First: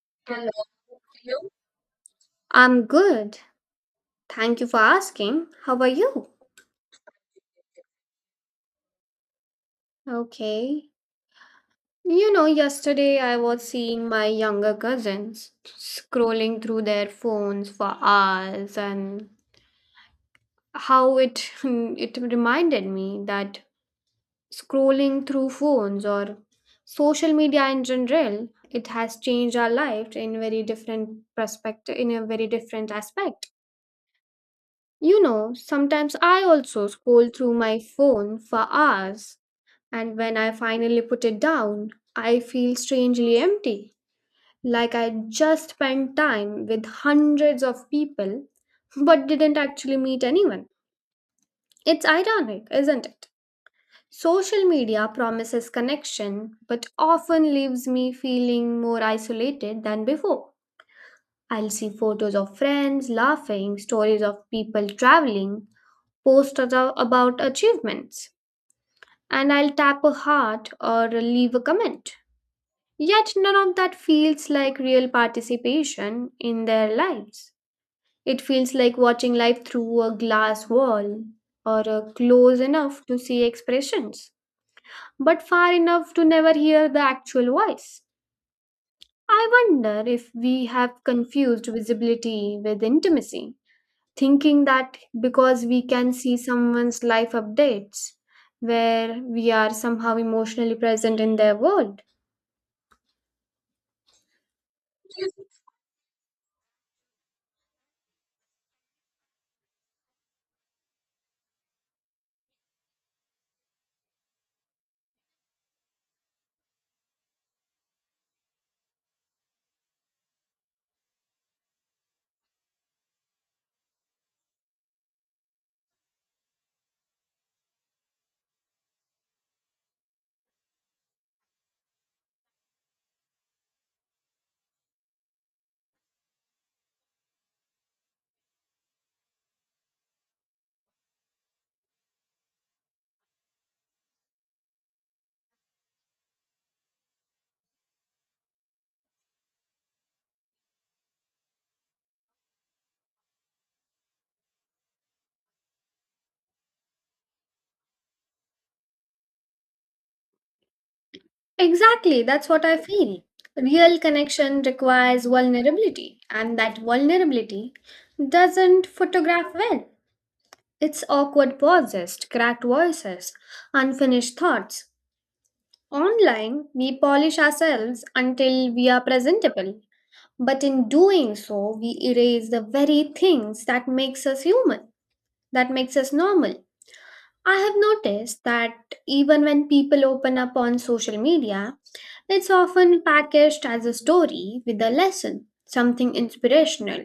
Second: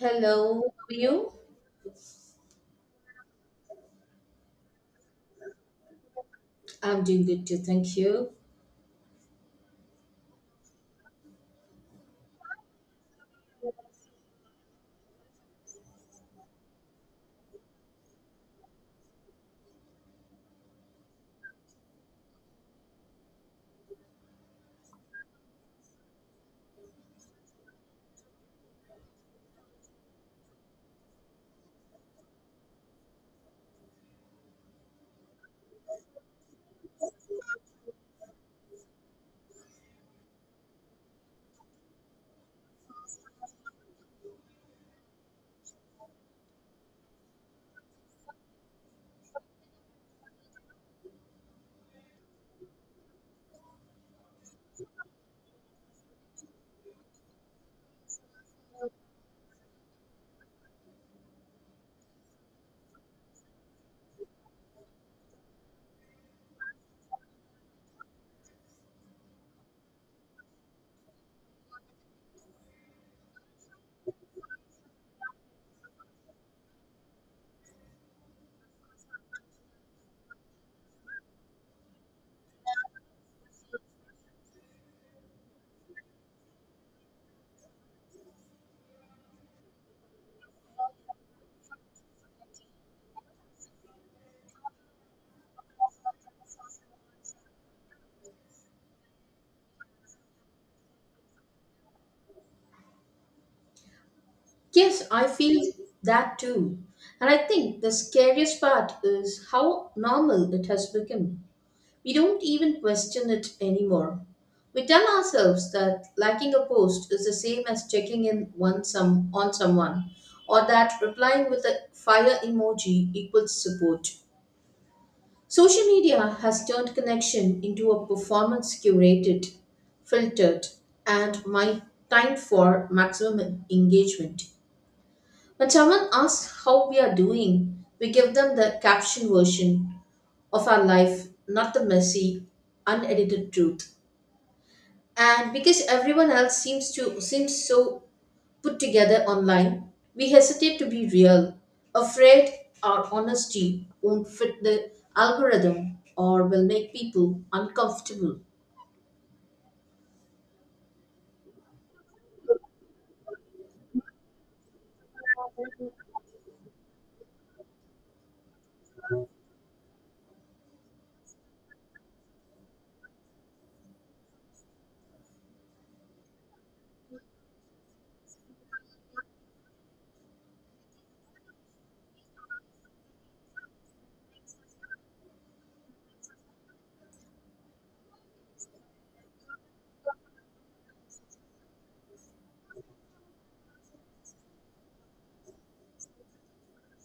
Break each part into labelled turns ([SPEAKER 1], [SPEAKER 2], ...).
[SPEAKER 1] Hello,
[SPEAKER 2] Hello.
[SPEAKER 1] how are you?
[SPEAKER 2] You? I'm good. Thank you for asking. How are you?
[SPEAKER 1] I'm doing good too, thank you.
[SPEAKER 2] Okay. You know, yesterday I was seeing my younger cousins scrolling through their phones for hours and how it it reminded me that scrolling through phones or social media in general, it has changed our life in very different perspective in a very different aspect. You know, sometimes I also scroll through my phone for hours, and when I finally put it down, I feel strangely empty, like I just spent time with hundreds of people but didn't actually meet anyone. It's ironic, isn't it? Social media promises connection but often leaves me feeling more isolated than before. I'll see photos of friends laughing, stories of people traveling, about achievements, and I'll tap a heart or leave a comment. Yet none of that feels like real participation in their lives. It feels like watching life through a glass wall or a close enough to see expressions, but far enough to never hear the actual voice. I wonder if we have confused visibility with intimacy, thinking that because we can see someone's life updates where we are somehow emotionally present in their world.
[SPEAKER 1] Yes, I feel that too. And I think the scariest part is how normal it has become. We don't even question it anymore. We tell ourselves that liking a post is the same as checking in one some on someone, or that replying with a fire emoji equals support. Social media has turned connection into a performance curated, filtered, and my time for maximum engagement. When someone asks how we are doing, we give them the caption version of our life, not the messy, unedited truth. And because everyone else seems so put together online, we hesitate to be real, afraid our honesty won't fit the algorithm or will make people uncomfortable.
[SPEAKER 2] Exactly, that's what I feel. Real connection requires vulnerability, and that vulnerability doesn't photograph well. It's awkward pauses, cracked voices, unfinished thoughts. Online, we polish ourselves until we are presentable. But in doing so, we erase the very things that makes us human, that makes us normal. I have noticed that even when people open up on social media, it's often packaged as a story with a lesson, something inspirational.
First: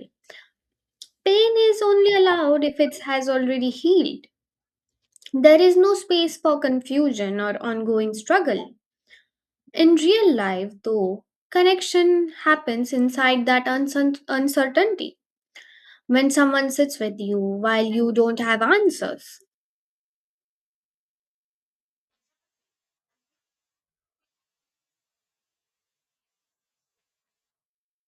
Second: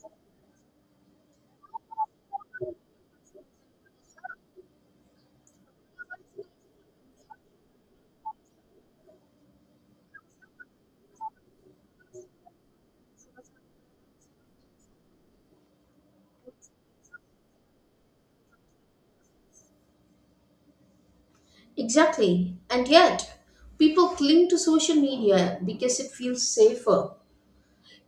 [SPEAKER 2] Pain is only allowed if it has already healed. There is no space for confusion or ongoing struggle. In real life, though, connection happens inside that uncertainty, when someone sits with you while you don't have answers.
[SPEAKER 1] Exactly. And yet, people cling to social media because it feels safer.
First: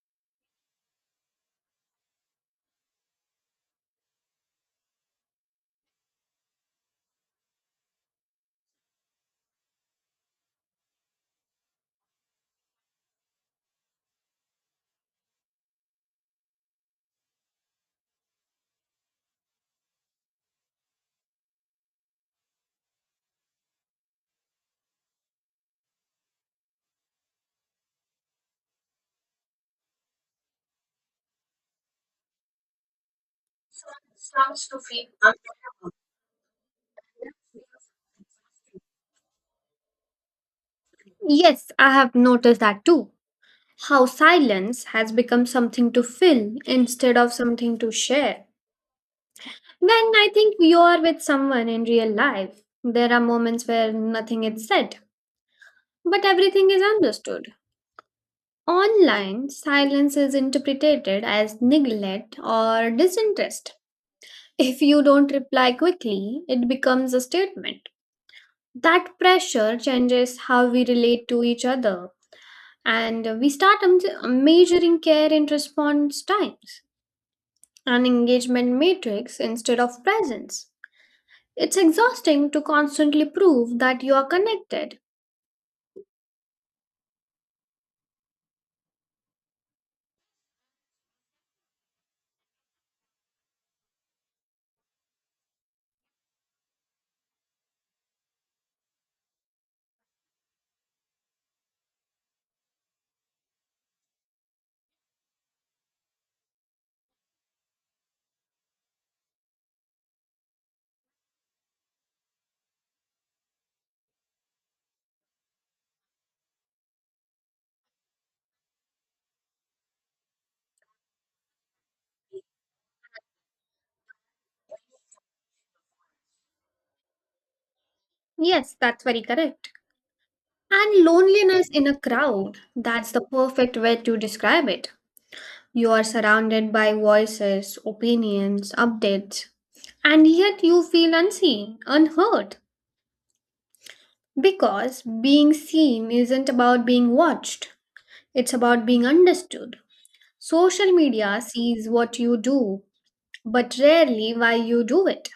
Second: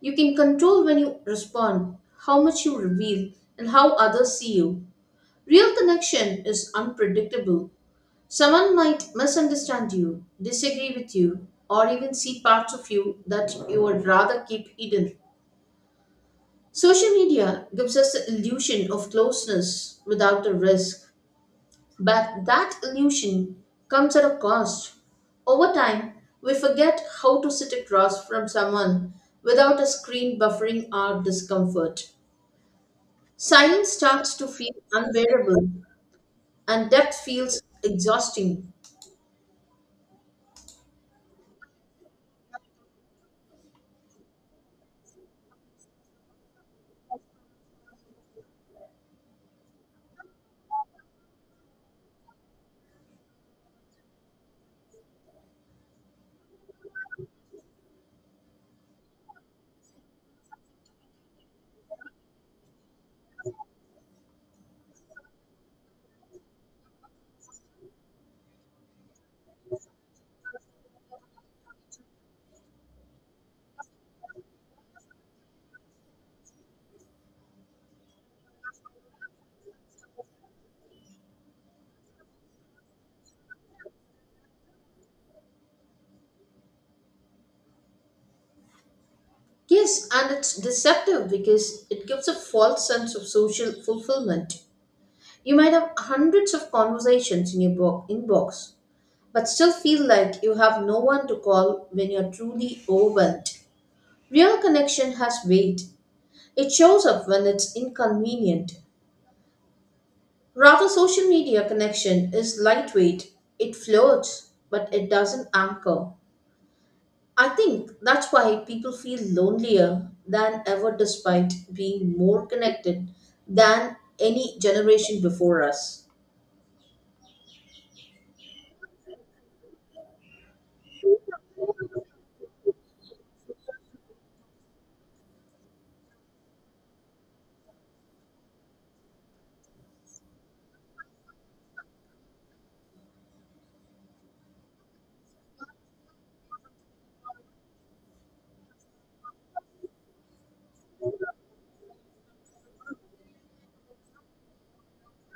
[SPEAKER 1] You can control when you respond, how much you reveal, and how others see you. Real connection is unpredictable. Someone might misunderstand you, disagree with you, or even see parts of you that you would rather keep hidden. Social media gives us the illusion of closeness without the risk, but that illusion comes at a cost. Over time, we forget how to sit across from someone without a screen buffering our discomfort. Silence starts to feel unbearable, and depth feels exhausting.
[SPEAKER 2] Yes, I have noticed that too. How silence has become something to fill instead of something to share. When I think you are with someone in real life, there are moments where nothing is said, but everything is understood. Online, silence is interpreted as neglect or disinterest. If you don't reply quickly, it becomes a statement. That pressure changes how we relate to each other, and we start measuring care in response times, an engagement matrix instead of presence. It's exhausting to constantly prove that you are connected.
[SPEAKER 1] Yes, and it's deceptive because it gives a false sense of social fulfillment. You might have hundreds of conversations in your inbox, but still feel like you have no one to call when you're truly overwhelmed. Real connection has weight. It shows up when it's inconvenient. Rather, social media connection is lightweight. It floats, but it doesn't anchor. I think that's why people feel lonelier than ever despite being more connected than any generation before us.
[SPEAKER 2] Yes, that's very correct. And loneliness in a crowd, that's the perfect way to describe it. You are surrounded by voices, opinions, updates, and yet you feel unseen, unheard. Because being seen isn't about being watched, it's about being understood. Social media sees what you do, but rarely why you do it.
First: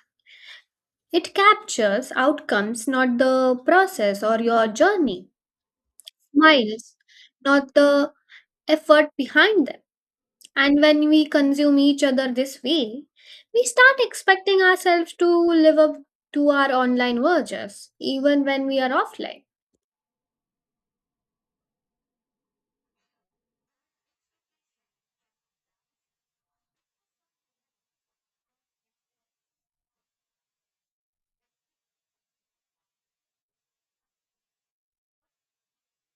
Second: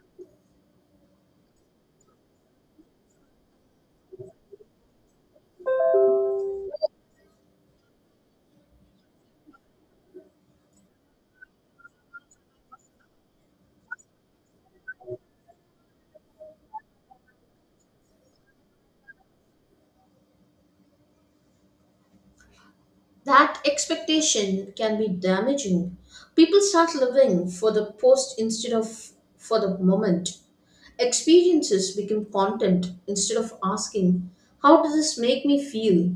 [SPEAKER 2] It captures outcomes, not the process or your journey, smiles, not the effort behind them. And when we consume each other this way, we start expecting ourselves to live up to our online versions, even when we are offline.
[SPEAKER 1] That expectation can be damaging. People start living for the post instead of for the moment. Experiences become content instead of asking, how does this make me feel?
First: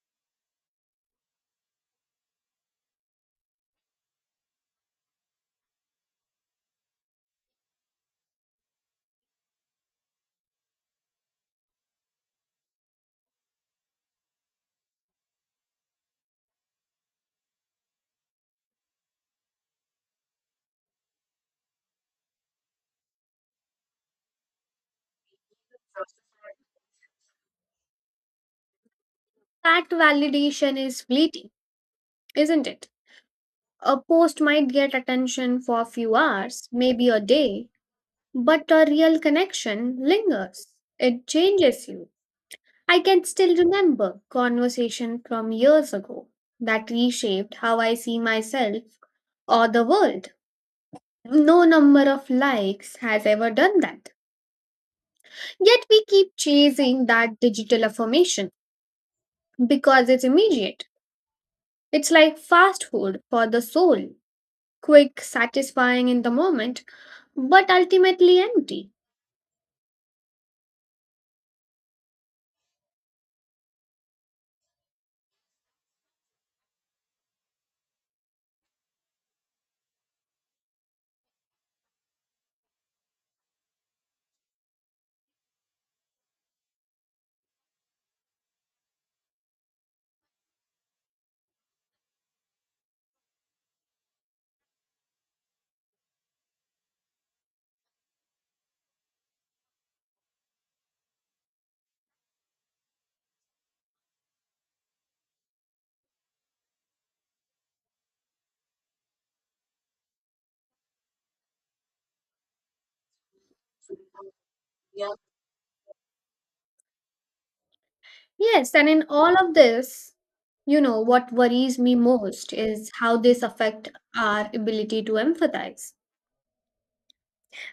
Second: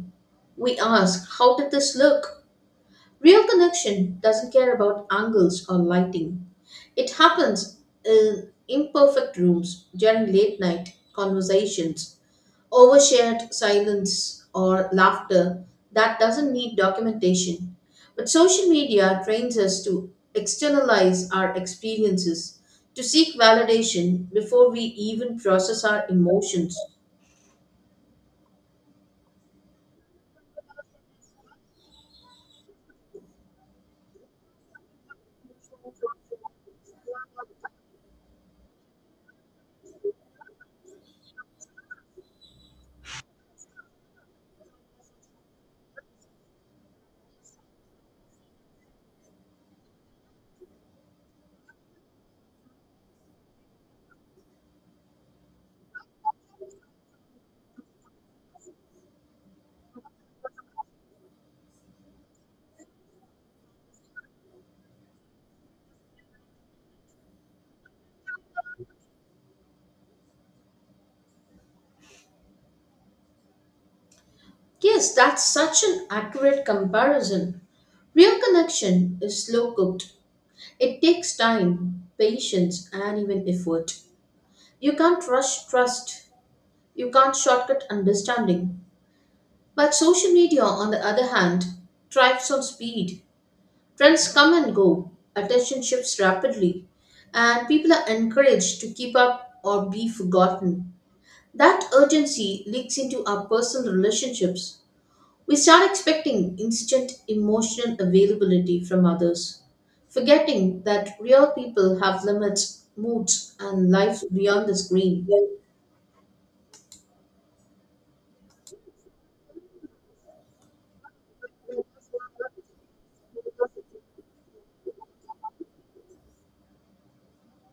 [SPEAKER 1] We ask, how did this look? Real connection doesn't care about angles or lighting. It happens in imperfect rooms during late night conversations, overshared silence, or laughter that doesn't need documentation. But social media trains us to externalize our experiences, to seek validation before we even process our emotions.
[SPEAKER 2] That validation is fleeting, isn't it? A post might get attention for a few hours, maybe a day, but a real connection lingers. It changes you. I can still remember conversation from years ago that reshaped how I see myself or the world. No number of likes has ever done that. Yet we keep chasing that digital affirmation because it's immediate. It's like fast food for the soul. Quick, satisfying in the moment, but ultimately empty.
[SPEAKER 1] Yes, that's such an accurate comparison. Real connection is slow cooked. It takes time, patience, and even effort. You can't rush trust, you can't shortcut understanding. But social media, on the other hand, thrives on speed. Trends come and go, attention shifts rapidly, and people are encouraged to keep up or be forgotten. That urgency leaks into our personal relationships. We start expecting instant emotional availability from others, forgetting that real people have limits, moods, and lives beyond the
[SPEAKER 2] Yeah.
[SPEAKER 1] screen.
[SPEAKER 2] Yes, and in all of this, you know, what worries me most is how this affect our ability to empathize.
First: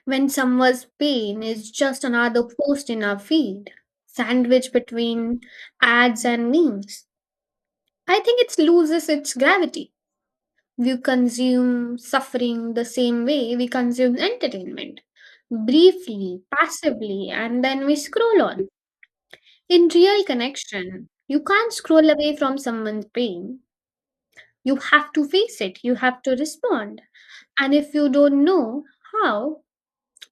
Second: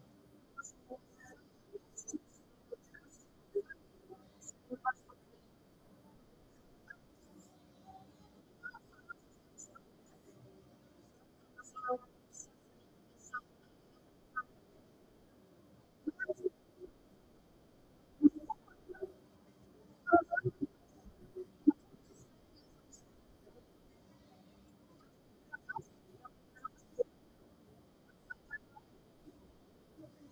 [SPEAKER 2] When someone's pain is just another post in our feed, sandwiched between ads and memes, I think it loses its gravity. We consume suffering the same way we consume entertainment, briefly, passively, and then we scroll on. In real connection, you can't scroll away from someone's pain. You have to face it, you have to respond. And if you don't know how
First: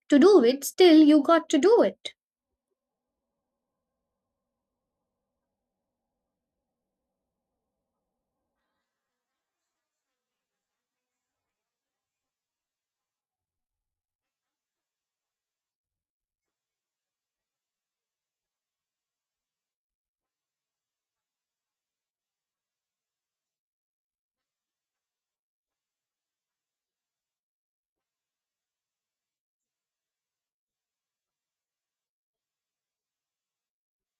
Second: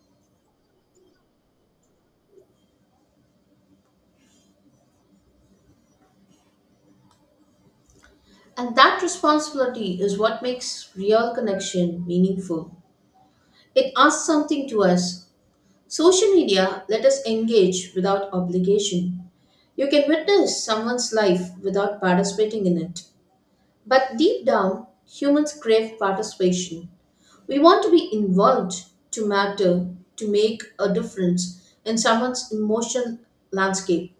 [SPEAKER 2] to do it, still you got to do it.
[SPEAKER 1] And that responsibility is what makes real connection meaningful. It asks something to us. Social media let us engage without obligation. You can witness someone's life without participating in it. But deep down, humans crave participation. We want to be involved, to matter, to make a difference in someone's emotional landscape.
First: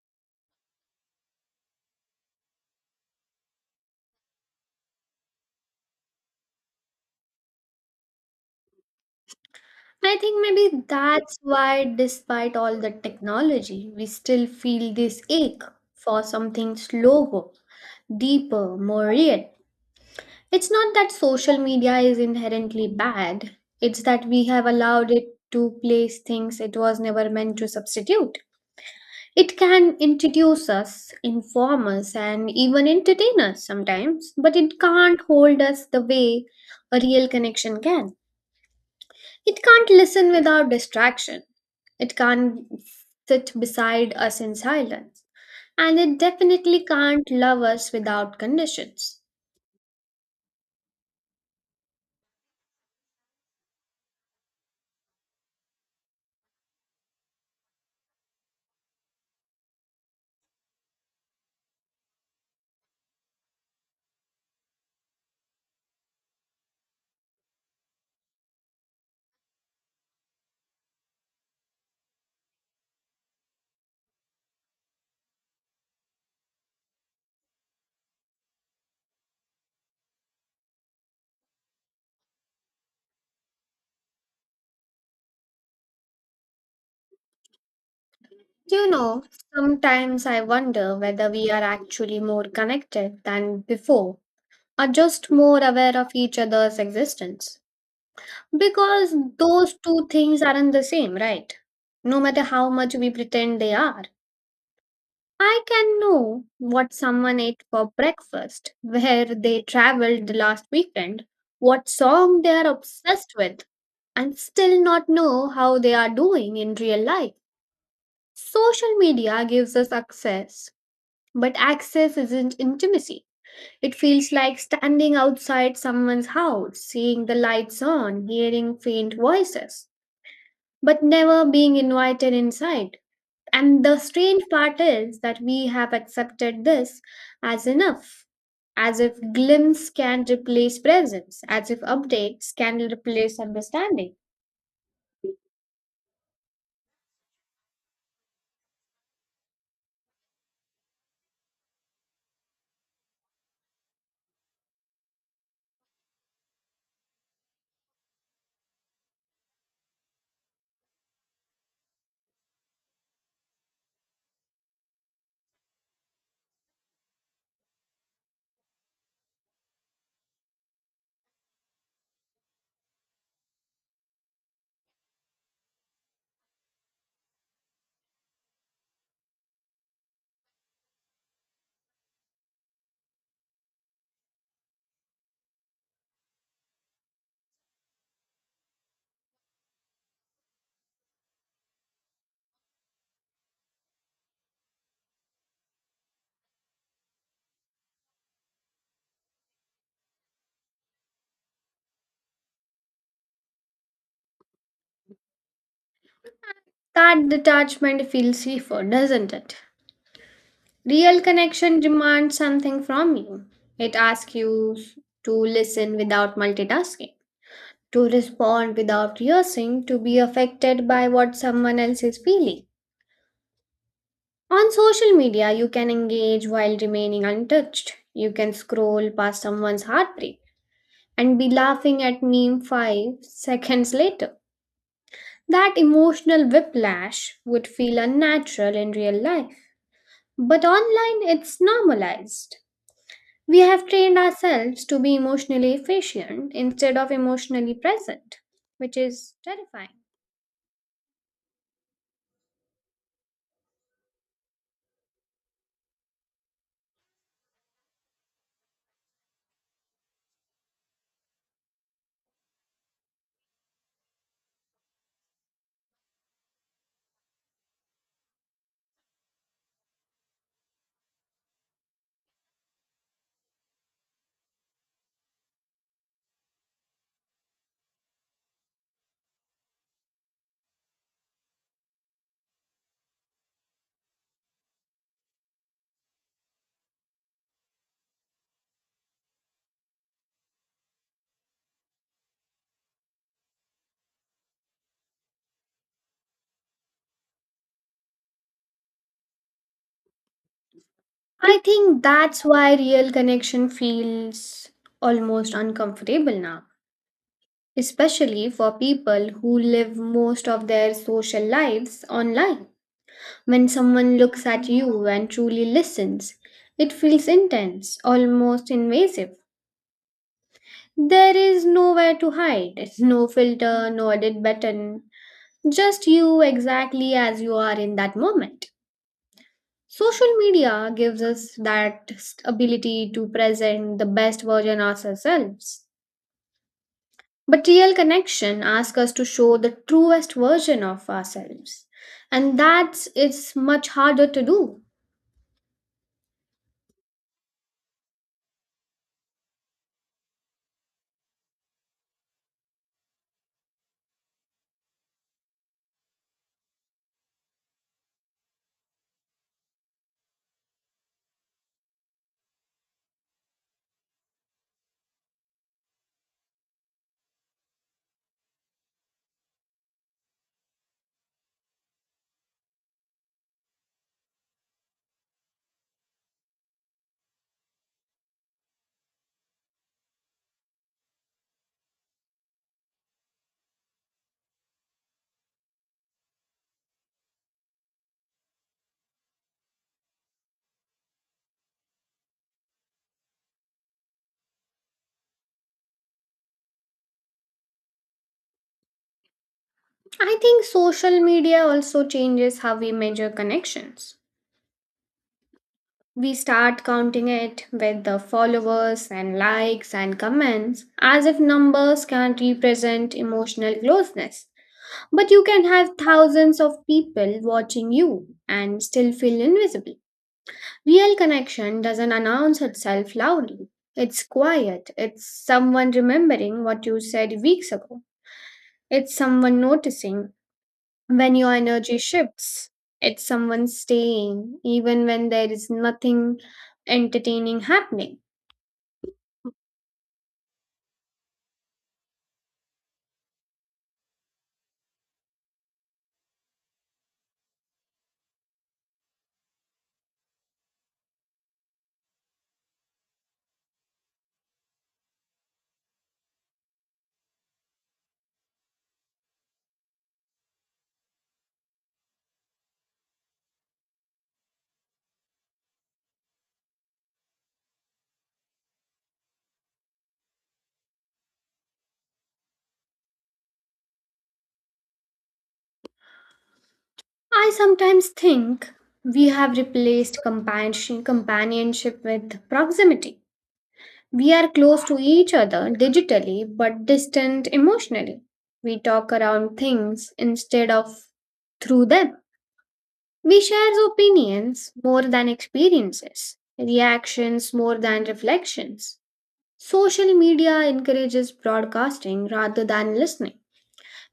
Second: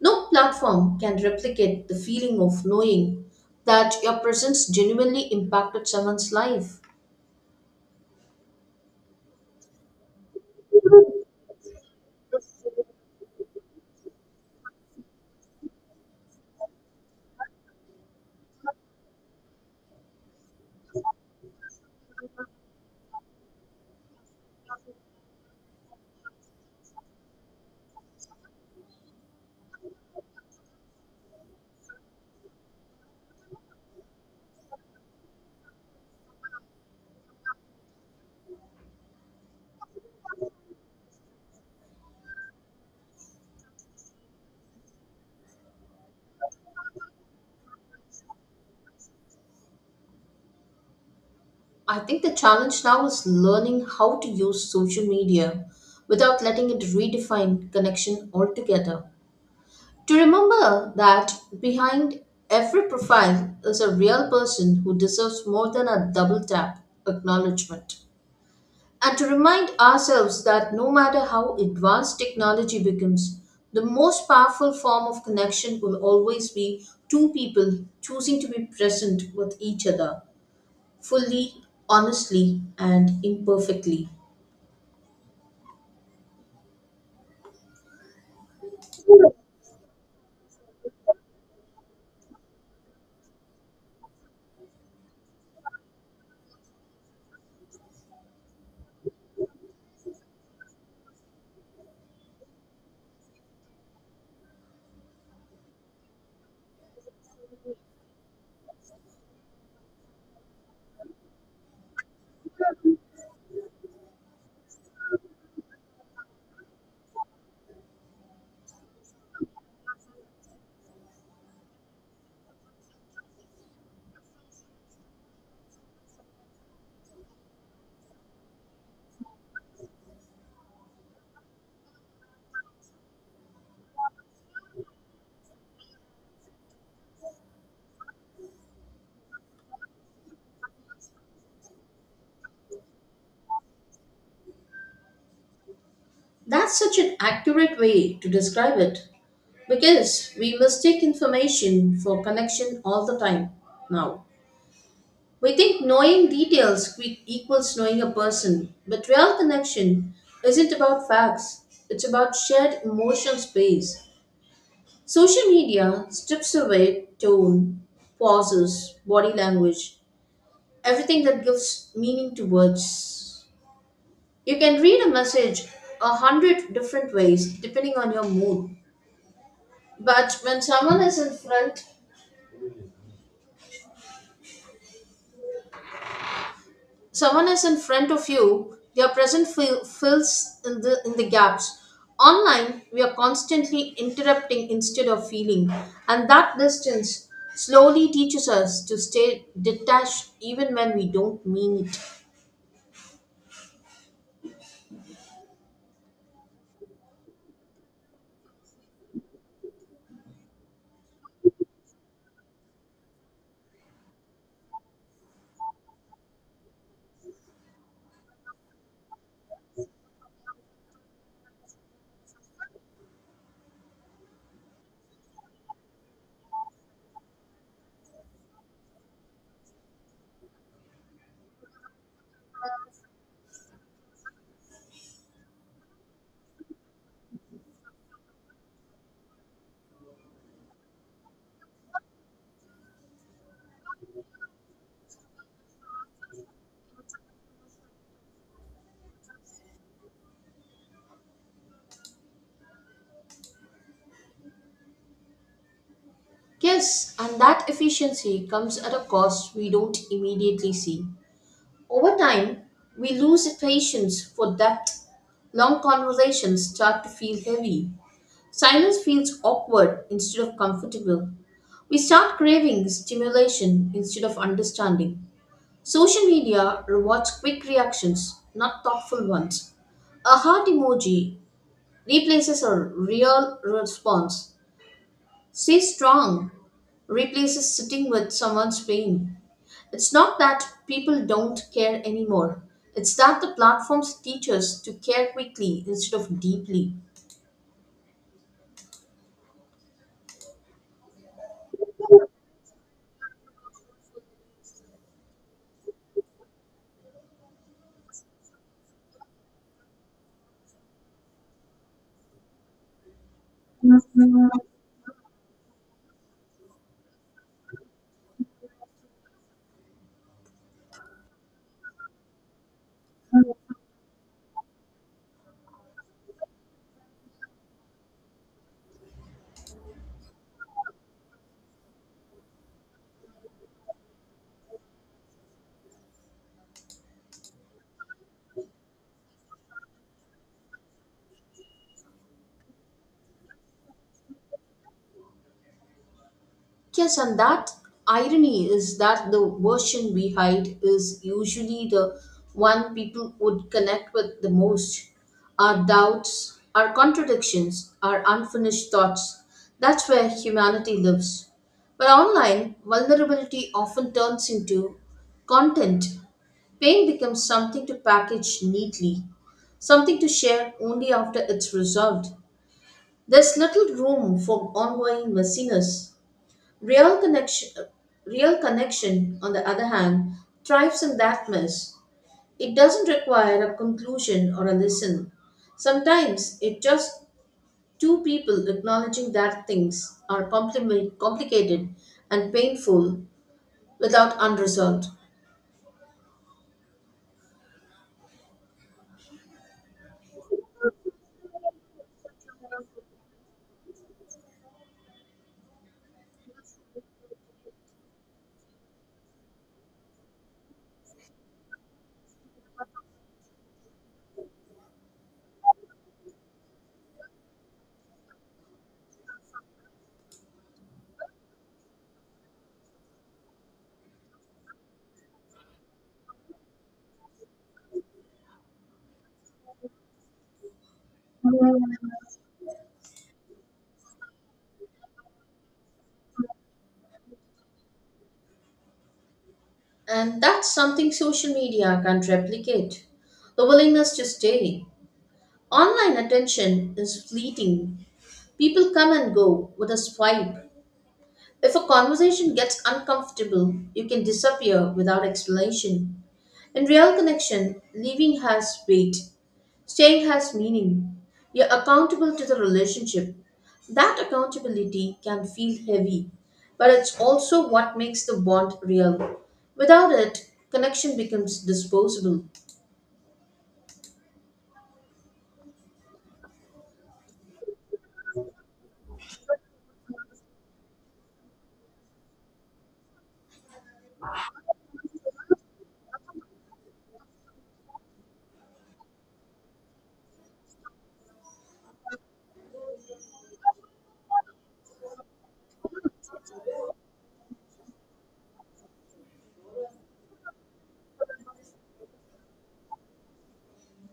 [SPEAKER 1] No platform can replicate the feeling of knowing that your presence genuinely impacted someone's life.
[SPEAKER 2] And I think maybe that's why, despite all the technology, we still feel this ache for something slower, deeper, more real. It's not that social media is inherently bad, it's that we have allowed it to place things it was never meant to substitute. It can introduce us, inform us, and even entertain us sometimes, but it can't hold us the way a real connection can. It can't listen without distraction. It can't sit beside us in silence. And it definitely can't love us without conditions.
[SPEAKER 1] I think the challenge now is learning how to use social media without letting it redefine connection altogether. To remember that behind every profile is a real person who deserves more than a double tap acknowledgement. And to remind ourselves that no matter how advanced technology becomes, the most powerful form of connection will always be two people choosing to be present with each other fully, honestly, and imperfectly.
[SPEAKER 2] You know, sometimes I wonder whether we are actually more connected than before, or just more aware of each other's existence. Because those two things aren't the same, right? No matter how much we pretend they are. I can know what someone ate for breakfast, where they traveled the last weekend, what song they are obsessed with, and still not know how they are doing in real life. Social media gives us access, but access isn't intimacy. It feels like standing outside someone's house, seeing the lights on, hearing faint voices but never being invited inside. And the strange part is that we have accepted this as enough, as if glimpse can replace presence, as if updates can replace understanding.
[SPEAKER 1] That's such an accurate way to describe it. Because we mistake information for connection all the time now. We think knowing equals knowing a person, but real connection isn't about facts, it's about shared emotional space. Social media strips away tone, pauses, body language, everything that gives meaning to words. You can read a message a hundred different ways depending on your mood. But when someone is in front someone is in front of you your present fills in the gaps. Online, we are constantly interrupting instead of feeling, and that distance slowly teaches us to stay detached even when we don't mean it.
[SPEAKER 2] That detachment feels safer, doesn't it? Real connection demands something from you. It asks you to listen without multitasking, to respond without rehearsing, to be affected by what someone else is feeling. On social media, you can engage while remaining untouched. You can scroll past someone's heartbreak and be laughing at meme 5 seconds later. That emotional whiplash would feel unnatural in real life. But online, it's normalized. We have trained ourselves to be emotionally efficient instead of emotionally present, which is terrifying.
[SPEAKER 1] Yes, and that efficiency comes at a cost we don't immediately see. Over time, we lose patience for depth. Long conversations start to feel heavy, silence feels awkward instead of comfortable. We start craving stimulation instead of understanding. Social media rewards quick reactions, not thoughtful ones. A heart emoji replaces a real response. Stay strong replaces sitting with someone's pain. It's not that people don't care anymore, it's that the platforms teach us to care quickly instead of deeply.
[SPEAKER 2] I think that's why real connection feels almost uncomfortable now, especially for people who live most of their social lives online. When someone looks at you and truly listens, it feels intense, almost invasive. There is nowhere to hide, no filter, no edit button, just you exactly as you are in that moment. Social media gives us that ability to present the best version of ourselves. But real connection asks us to show the truest version of ourselves. And that's, it's much harder to do.
[SPEAKER 1] Yes, and that irony is that the version we hide is usually the one people would connect with the most. Our doubts, our contradictions, our unfinished thoughts. That's where humanity lives. But online, vulnerability often turns into content. Pain becomes something to package neatly, something to share only after it's resolved. There's little room for ongoing messiness. Real connection, Real connection, on the other hand, thrives in that mess. It doesn't require a conclusion or a lesson. Sometimes it just two people acknowledging that things are complicated and painful without unresolved.
[SPEAKER 2] I think social media also changes how we measure connections. We start counting it with the followers and likes and comments as if numbers can't represent emotional closeness. But you can have thousands of people watching you and still feel invisible. Real connection doesn't announce itself loudly. It's quiet. It's someone remembering what you said weeks ago. It's someone noticing when your energy shifts. It's someone staying even when there is nothing entertaining happening.
[SPEAKER 1] And that's something social media can't replicate. The willingness to stay. Online attention is fleeting. People come and go with a swipe. If a conversation gets uncomfortable, you can disappear without explanation. In real connection, leaving has weight, staying has meaning. You're accountable to the relationship. That accountability can feel heavy, but it's also what makes the bond real. Without it, connection becomes disposable.
[SPEAKER 2] I sometimes think we have replaced companionship with proximity. We are close to each other digitally but distant emotionally. We talk around things instead of through them. We share opinions more than experiences, reactions more than reflections. Social media encourages broadcasting rather than listening.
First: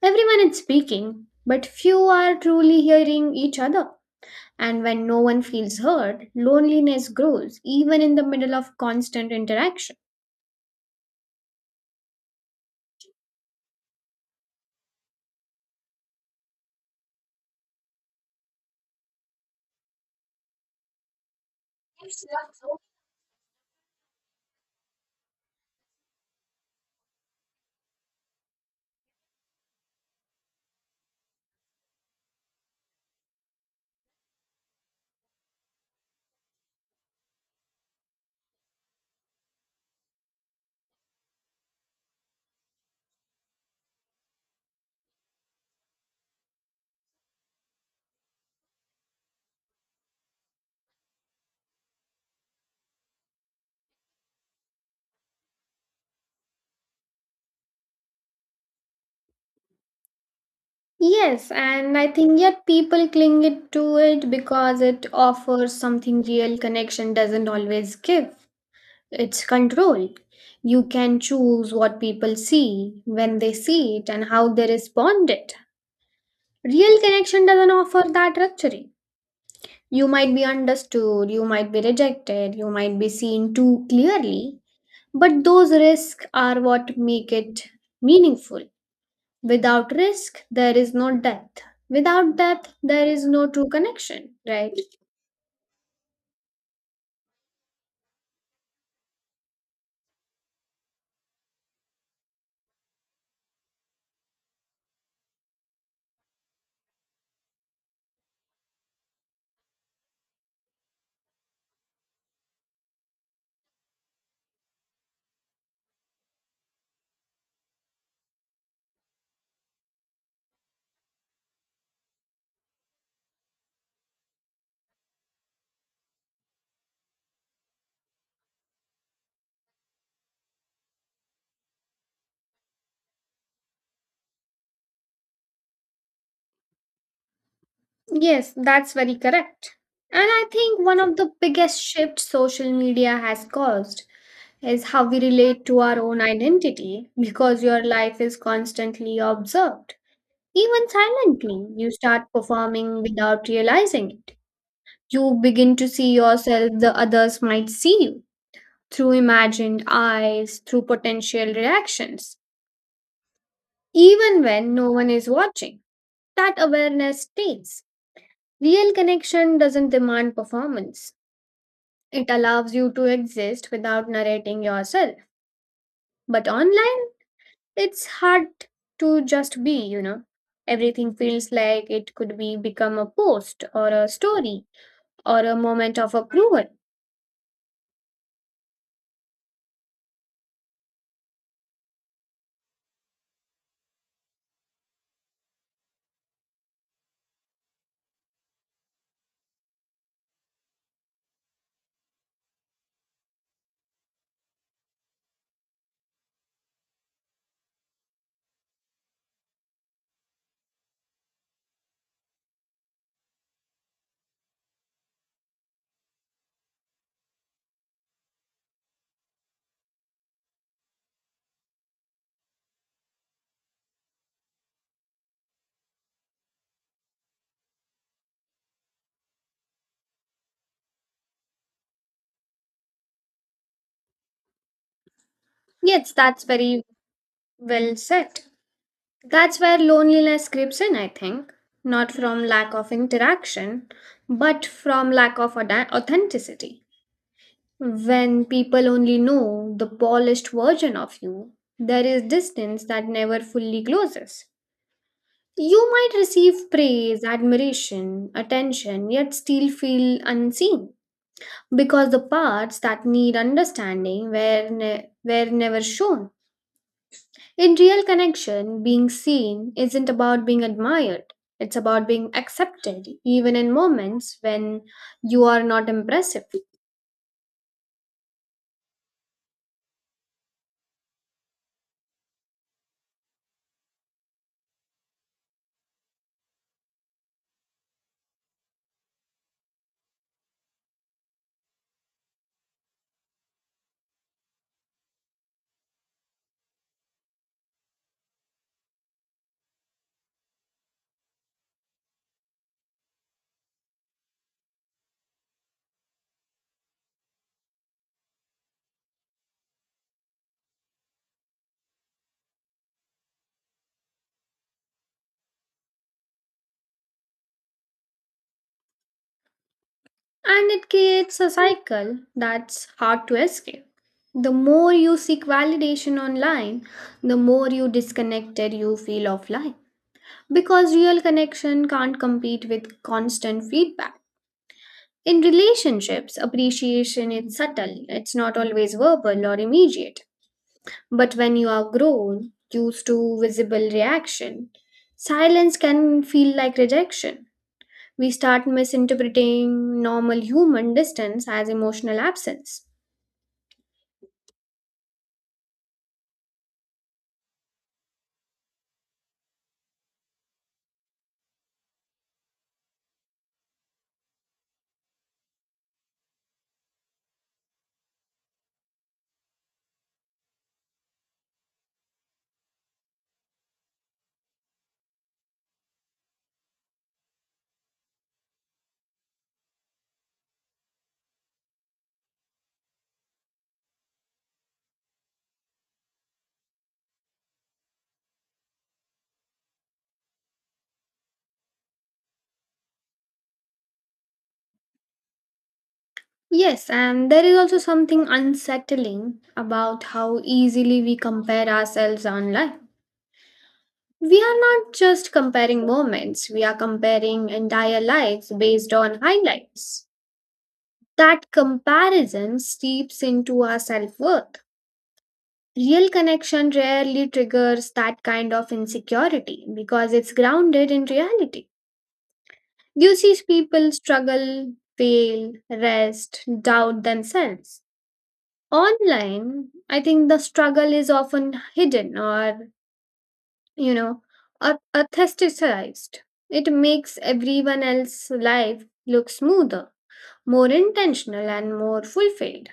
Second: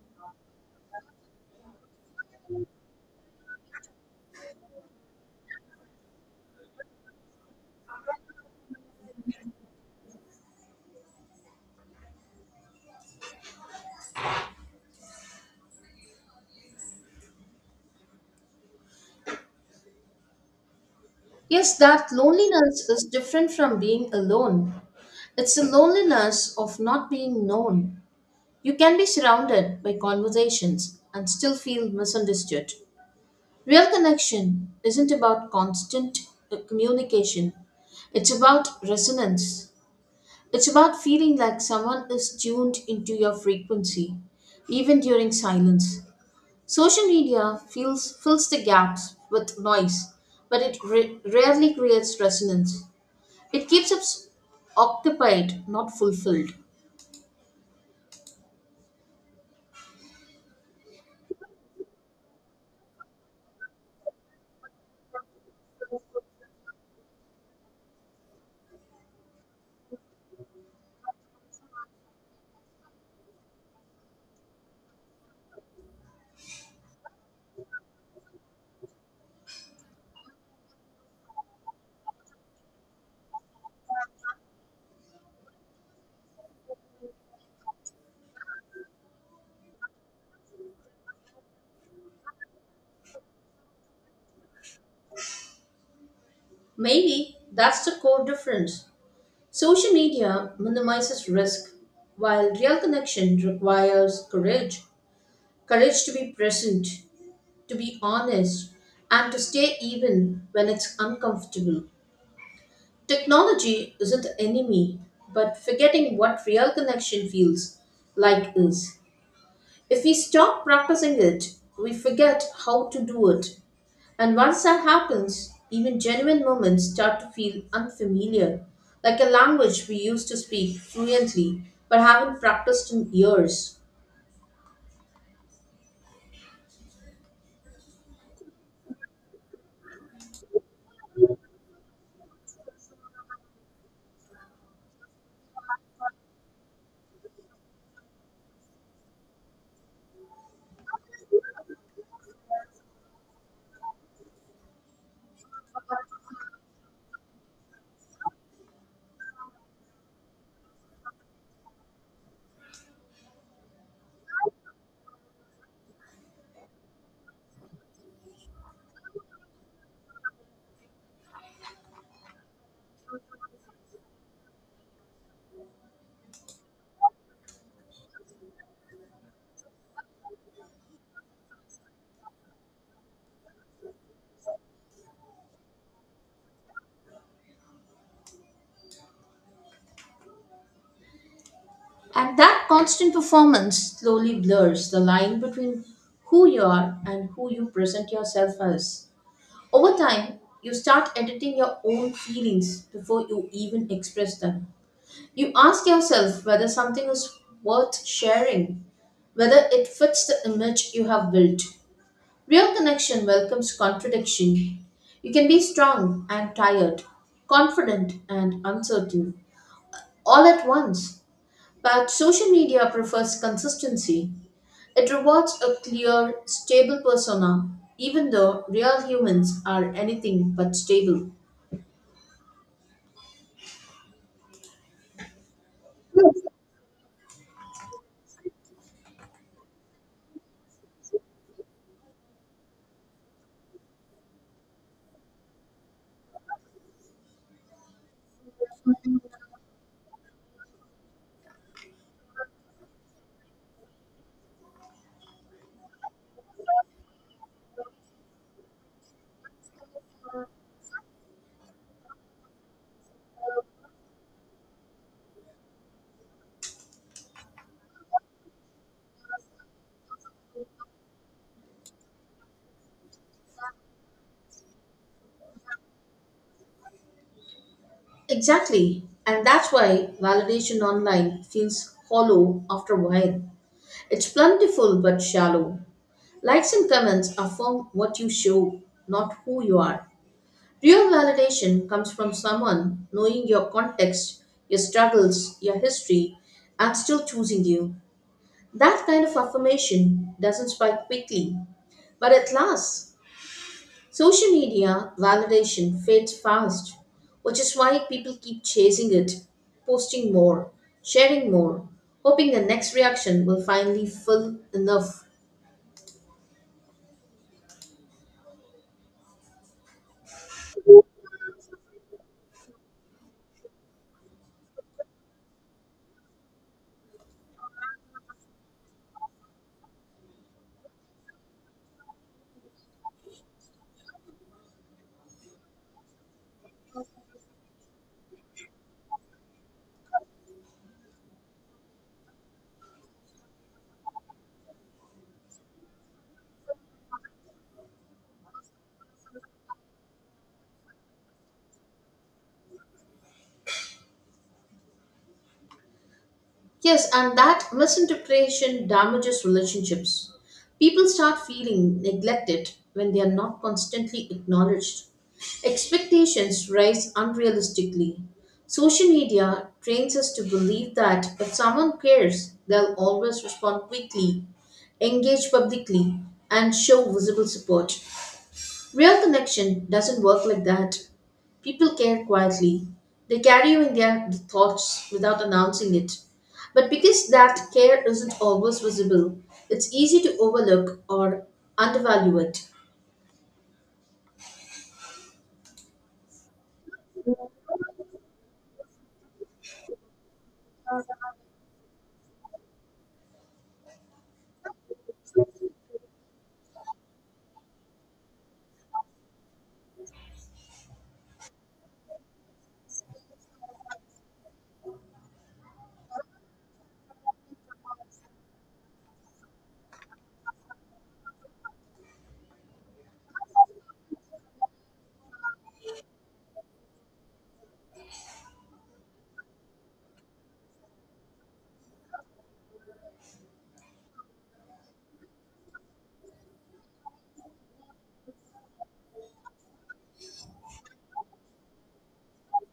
[SPEAKER 2] Everyone is speaking, but few are truly hearing each other. And when no one feels heard, loneliness grows even in the middle of constant interaction.
[SPEAKER 1] Yes, that loneliness is different from being alone. It's the loneliness of not being known. You can be surrounded by conversations and still feel misunderstood. Real connection isn't about constant communication, it's about resonance. It's about feeling like someone is tuned into your frequency, even during silence. Social media fills the gaps with noise, but it rarely creates resonance. It keeps us occupied, not fulfilled.
[SPEAKER 2] Yes, and I think yet people cling it to it because it offers something real connection doesn't always give. It's control. You can choose what people see, when they see it, and how they respond it. Real connection doesn't offer that luxury. You might be understood, you might be rejected, you might be seen too clearly, but those risks are what make it meaningful. Without risk, there is no depth. Without depth, there is no true connection, right?
[SPEAKER 1] Maybe that's the core difference. Social media minimizes risk, while real connection requires courage, courage to be present, to be honest, and to stay even when it's uncomfortable. Technology isn't the enemy, but forgetting what real connection feels like is. If we stop practicing it, we forget how to do it, and once that happens, even genuine moments start to feel unfamiliar, like a language we used to speak fluently but haven't practiced in years.
[SPEAKER 2] Yes, that's very correct. And I think one of the biggest shifts social media has caused is how we relate to our own identity because your life is constantly observed. Even silently, you start performing without realizing it. You begin to see yourself the others might see you through imagined eyes, through potential reactions, even when no one is watching. That awareness stays. Real connection doesn't demand performance, it allows you to exist without narrating yourself. But online, it's hard to just be, you know. Everything feels like it could be become a post or a story or a moment of approval.
[SPEAKER 1] And that constant performance slowly blurs the line between who you are and who you present yourself as. Over time, you start editing your own feelings before you even express them. You ask yourself whether something is worth sharing, whether it fits the image you have built. Real connection welcomes contradiction. You can be strong and tired, confident and uncertain, all at once. But social media prefers consistency. It rewards a clear, stable persona, even though real humans are anything but stable.
[SPEAKER 2] Yes, that's very well said. That's where loneliness creeps in, I think. Not from lack of interaction, but from lack of authenticity. When people only know the polished version of you, there is distance that never fully closes. You might receive praise, admiration, attention, yet still feel unseen because the parts that need understanding were never shown. In real connection, being seen isn't about being admired, it's about being accepted, even in moments when you are not impressive.
[SPEAKER 1] Exactly. And that's why validation online feels hollow after a while. It's plentiful but shallow. Likes and comments affirm what you show, not who you are. Real validation comes from someone knowing your context, your struggles, your history, and still choosing you. That kind of affirmation doesn't spike quickly, but it lasts. Social media validation fades fast, which is why people keep chasing it, posting more, sharing more, hoping the next reaction will finally feel enough.
[SPEAKER 2] And it creates a cycle that's hard to escape. The more you seek validation online, the more you disconnected you feel offline. Because real connection can't compete with constant feedback. In relationships, appreciation is subtle, it's not always verbal or immediate. But when you are grown, used to visible reaction, silence can feel like rejection. We start misinterpreting normal human distance as emotional absence.
[SPEAKER 1] Yes, and that misinterpretation damages relationships. People start feeling neglected when they are not constantly acknowledged. Expectations rise unrealistically. Social media trains us to believe that if someone cares, they'll always respond quickly, engage publicly, and show visible support. Real connection doesn't work like that. People care quietly. They carry you in their thoughts without announcing it. But because that care isn't always visible, it's easy to overlook or undervalue it.
[SPEAKER 2] Yes, and there is also something unsettling about how easily we compare ourselves online. We are not just comparing moments, we are comparing entire lives based on highlights. That comparison seeps into our self worth. Real connection rarely triggers that kind of insecurity because it's grounded in reality. You see people struggle, fail, rest, doubt themselves. Online, I think the struggle is often hidden or, you know, aestheticized. It makes everyone else's life look smoother, more intentional, and more fulfilled.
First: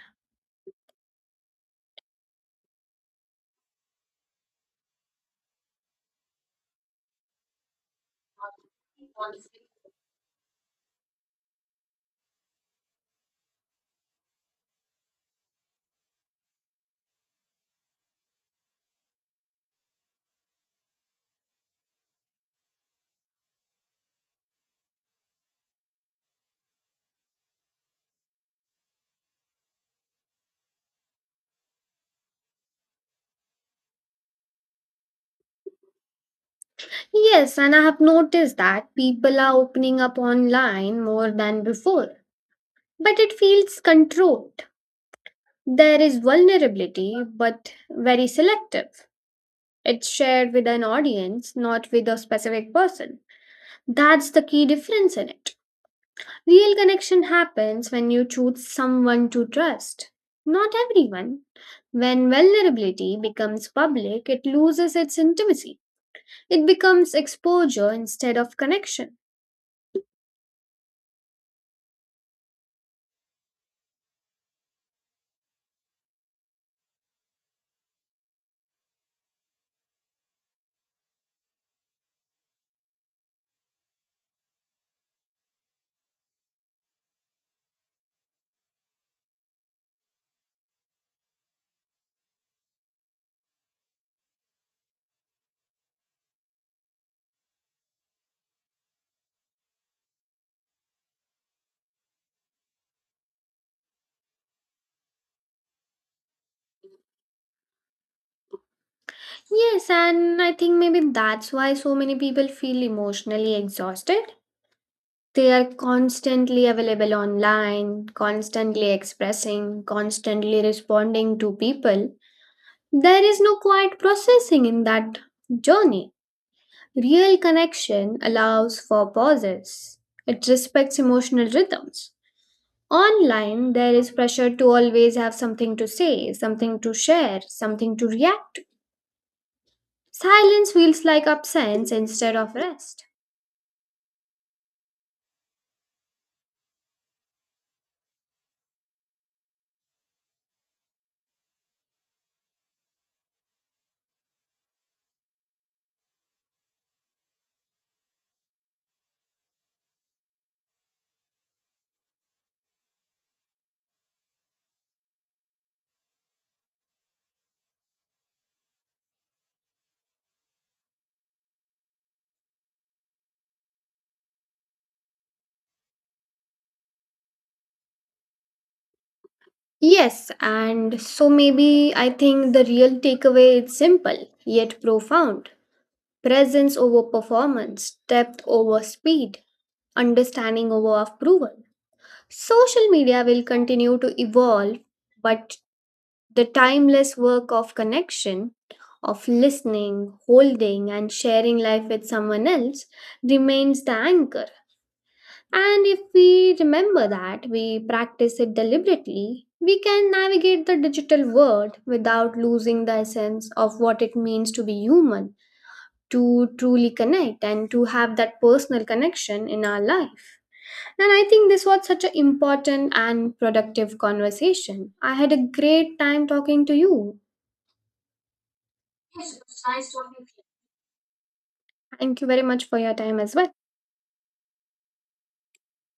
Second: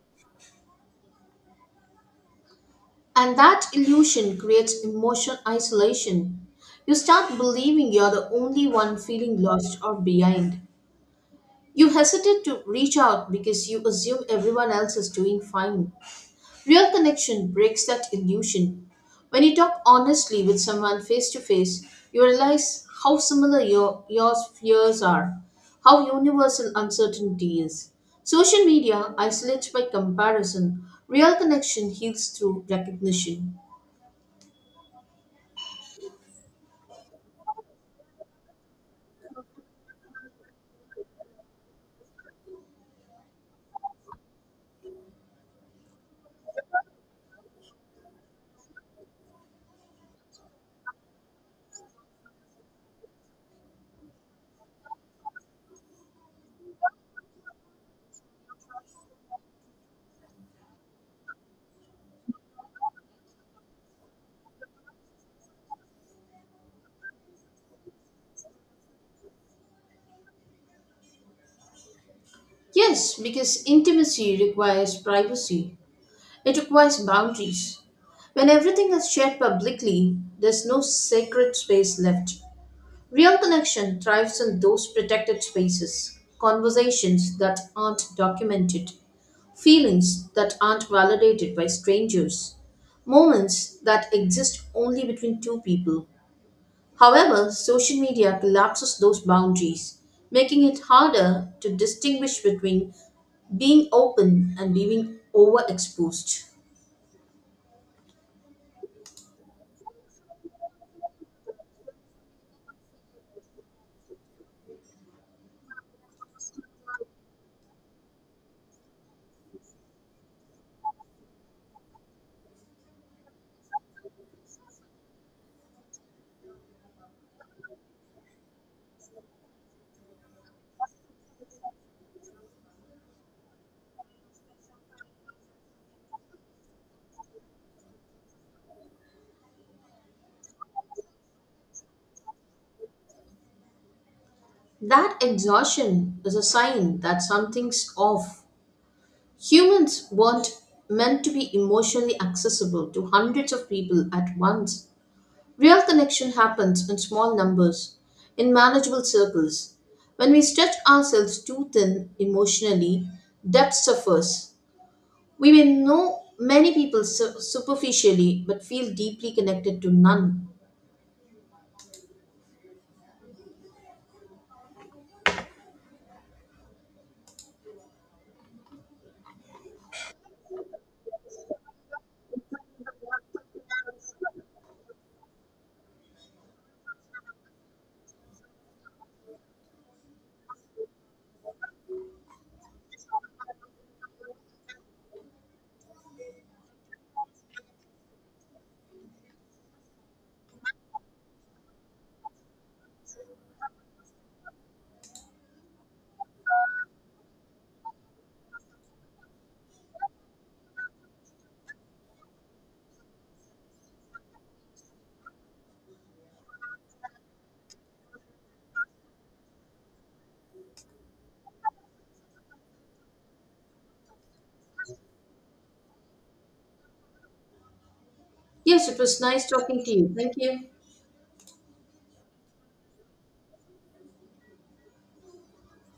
[SPEAKER 1] And that illusion creates emotional isolation. You start believing you're the only one feeling lost or behind. You hesitate to reach out because you assume everyone else is doing fine. Real connection breaks that illusion. When you talk honestly with someone face to face, you realize how similar your fears are, how universal uncertainty is. Social media isolates by comparison, real connection heals through recognition.
[SPEAKER 2] Yes, and I have noticed that people are opening up online more than before. But it feels controlled. There is vulnerability, but very selective. It's shared with an audience, not with a specific person. That's the key difference in it. Real connection happens when you choose someone to trust, not everyone. When vulnerability becomes public, it loses its intimacy. It becomes exposure instead of connection.
[SPEAKER 1] Yes, because intimacy requires privacy, it requires boundaries. When everything is shared publicly, there's no sacred space left. Real connection thrives in those protected spaces, conversations that aren't documented, feelings that aren't validated by strangers, moments that exist only between two people. However, social media collapses those boundaries, making it harder to distinguish between being open and being overexposed.
[SPEAKER 2] Yes, and I think maybe that's why so many people feel emotionally exhausted. They are constantly available online, constantly expressing, constantly responding to people. There is no quiet processing in that journey. Real connection allows for pauses, it respects emotional rhythms. Online, there is pressure to always have something to say, something to share, something to react to. Silence feels like absence instead of rest.
[SPEAKER 1] That exhaustion is a sign that something's off. Humans weren't meant to be emotionally accessible to hundreds of people at once. Real connection happens in small numbers, in manageable circles. When we stretch ourselves too thin emotionally, depth suffers. We may know many people superficially but feel deeply connected to none.
[SPEAKER 2] Yes, and so maybe I think the real takeaway is simple yet profound, presence over performance, depth over speed, understanding over approval. Social media will continue to evolve, but the timeless work of connection, of listening, holding, and sharing life with someone else remains the anchor. And if we remember that we practice it deliberately, we can navigate the digital world without losing the essence of what it means to be human, to truly connect, and to have that personal connection in our life. And I think this was such an important and productive conversation. I had a great time talking to you.
[SPEAKER 1] Yes, it was nice talking to you. Thank you.
[SPEAKER 2] Thank you very much for your time as well.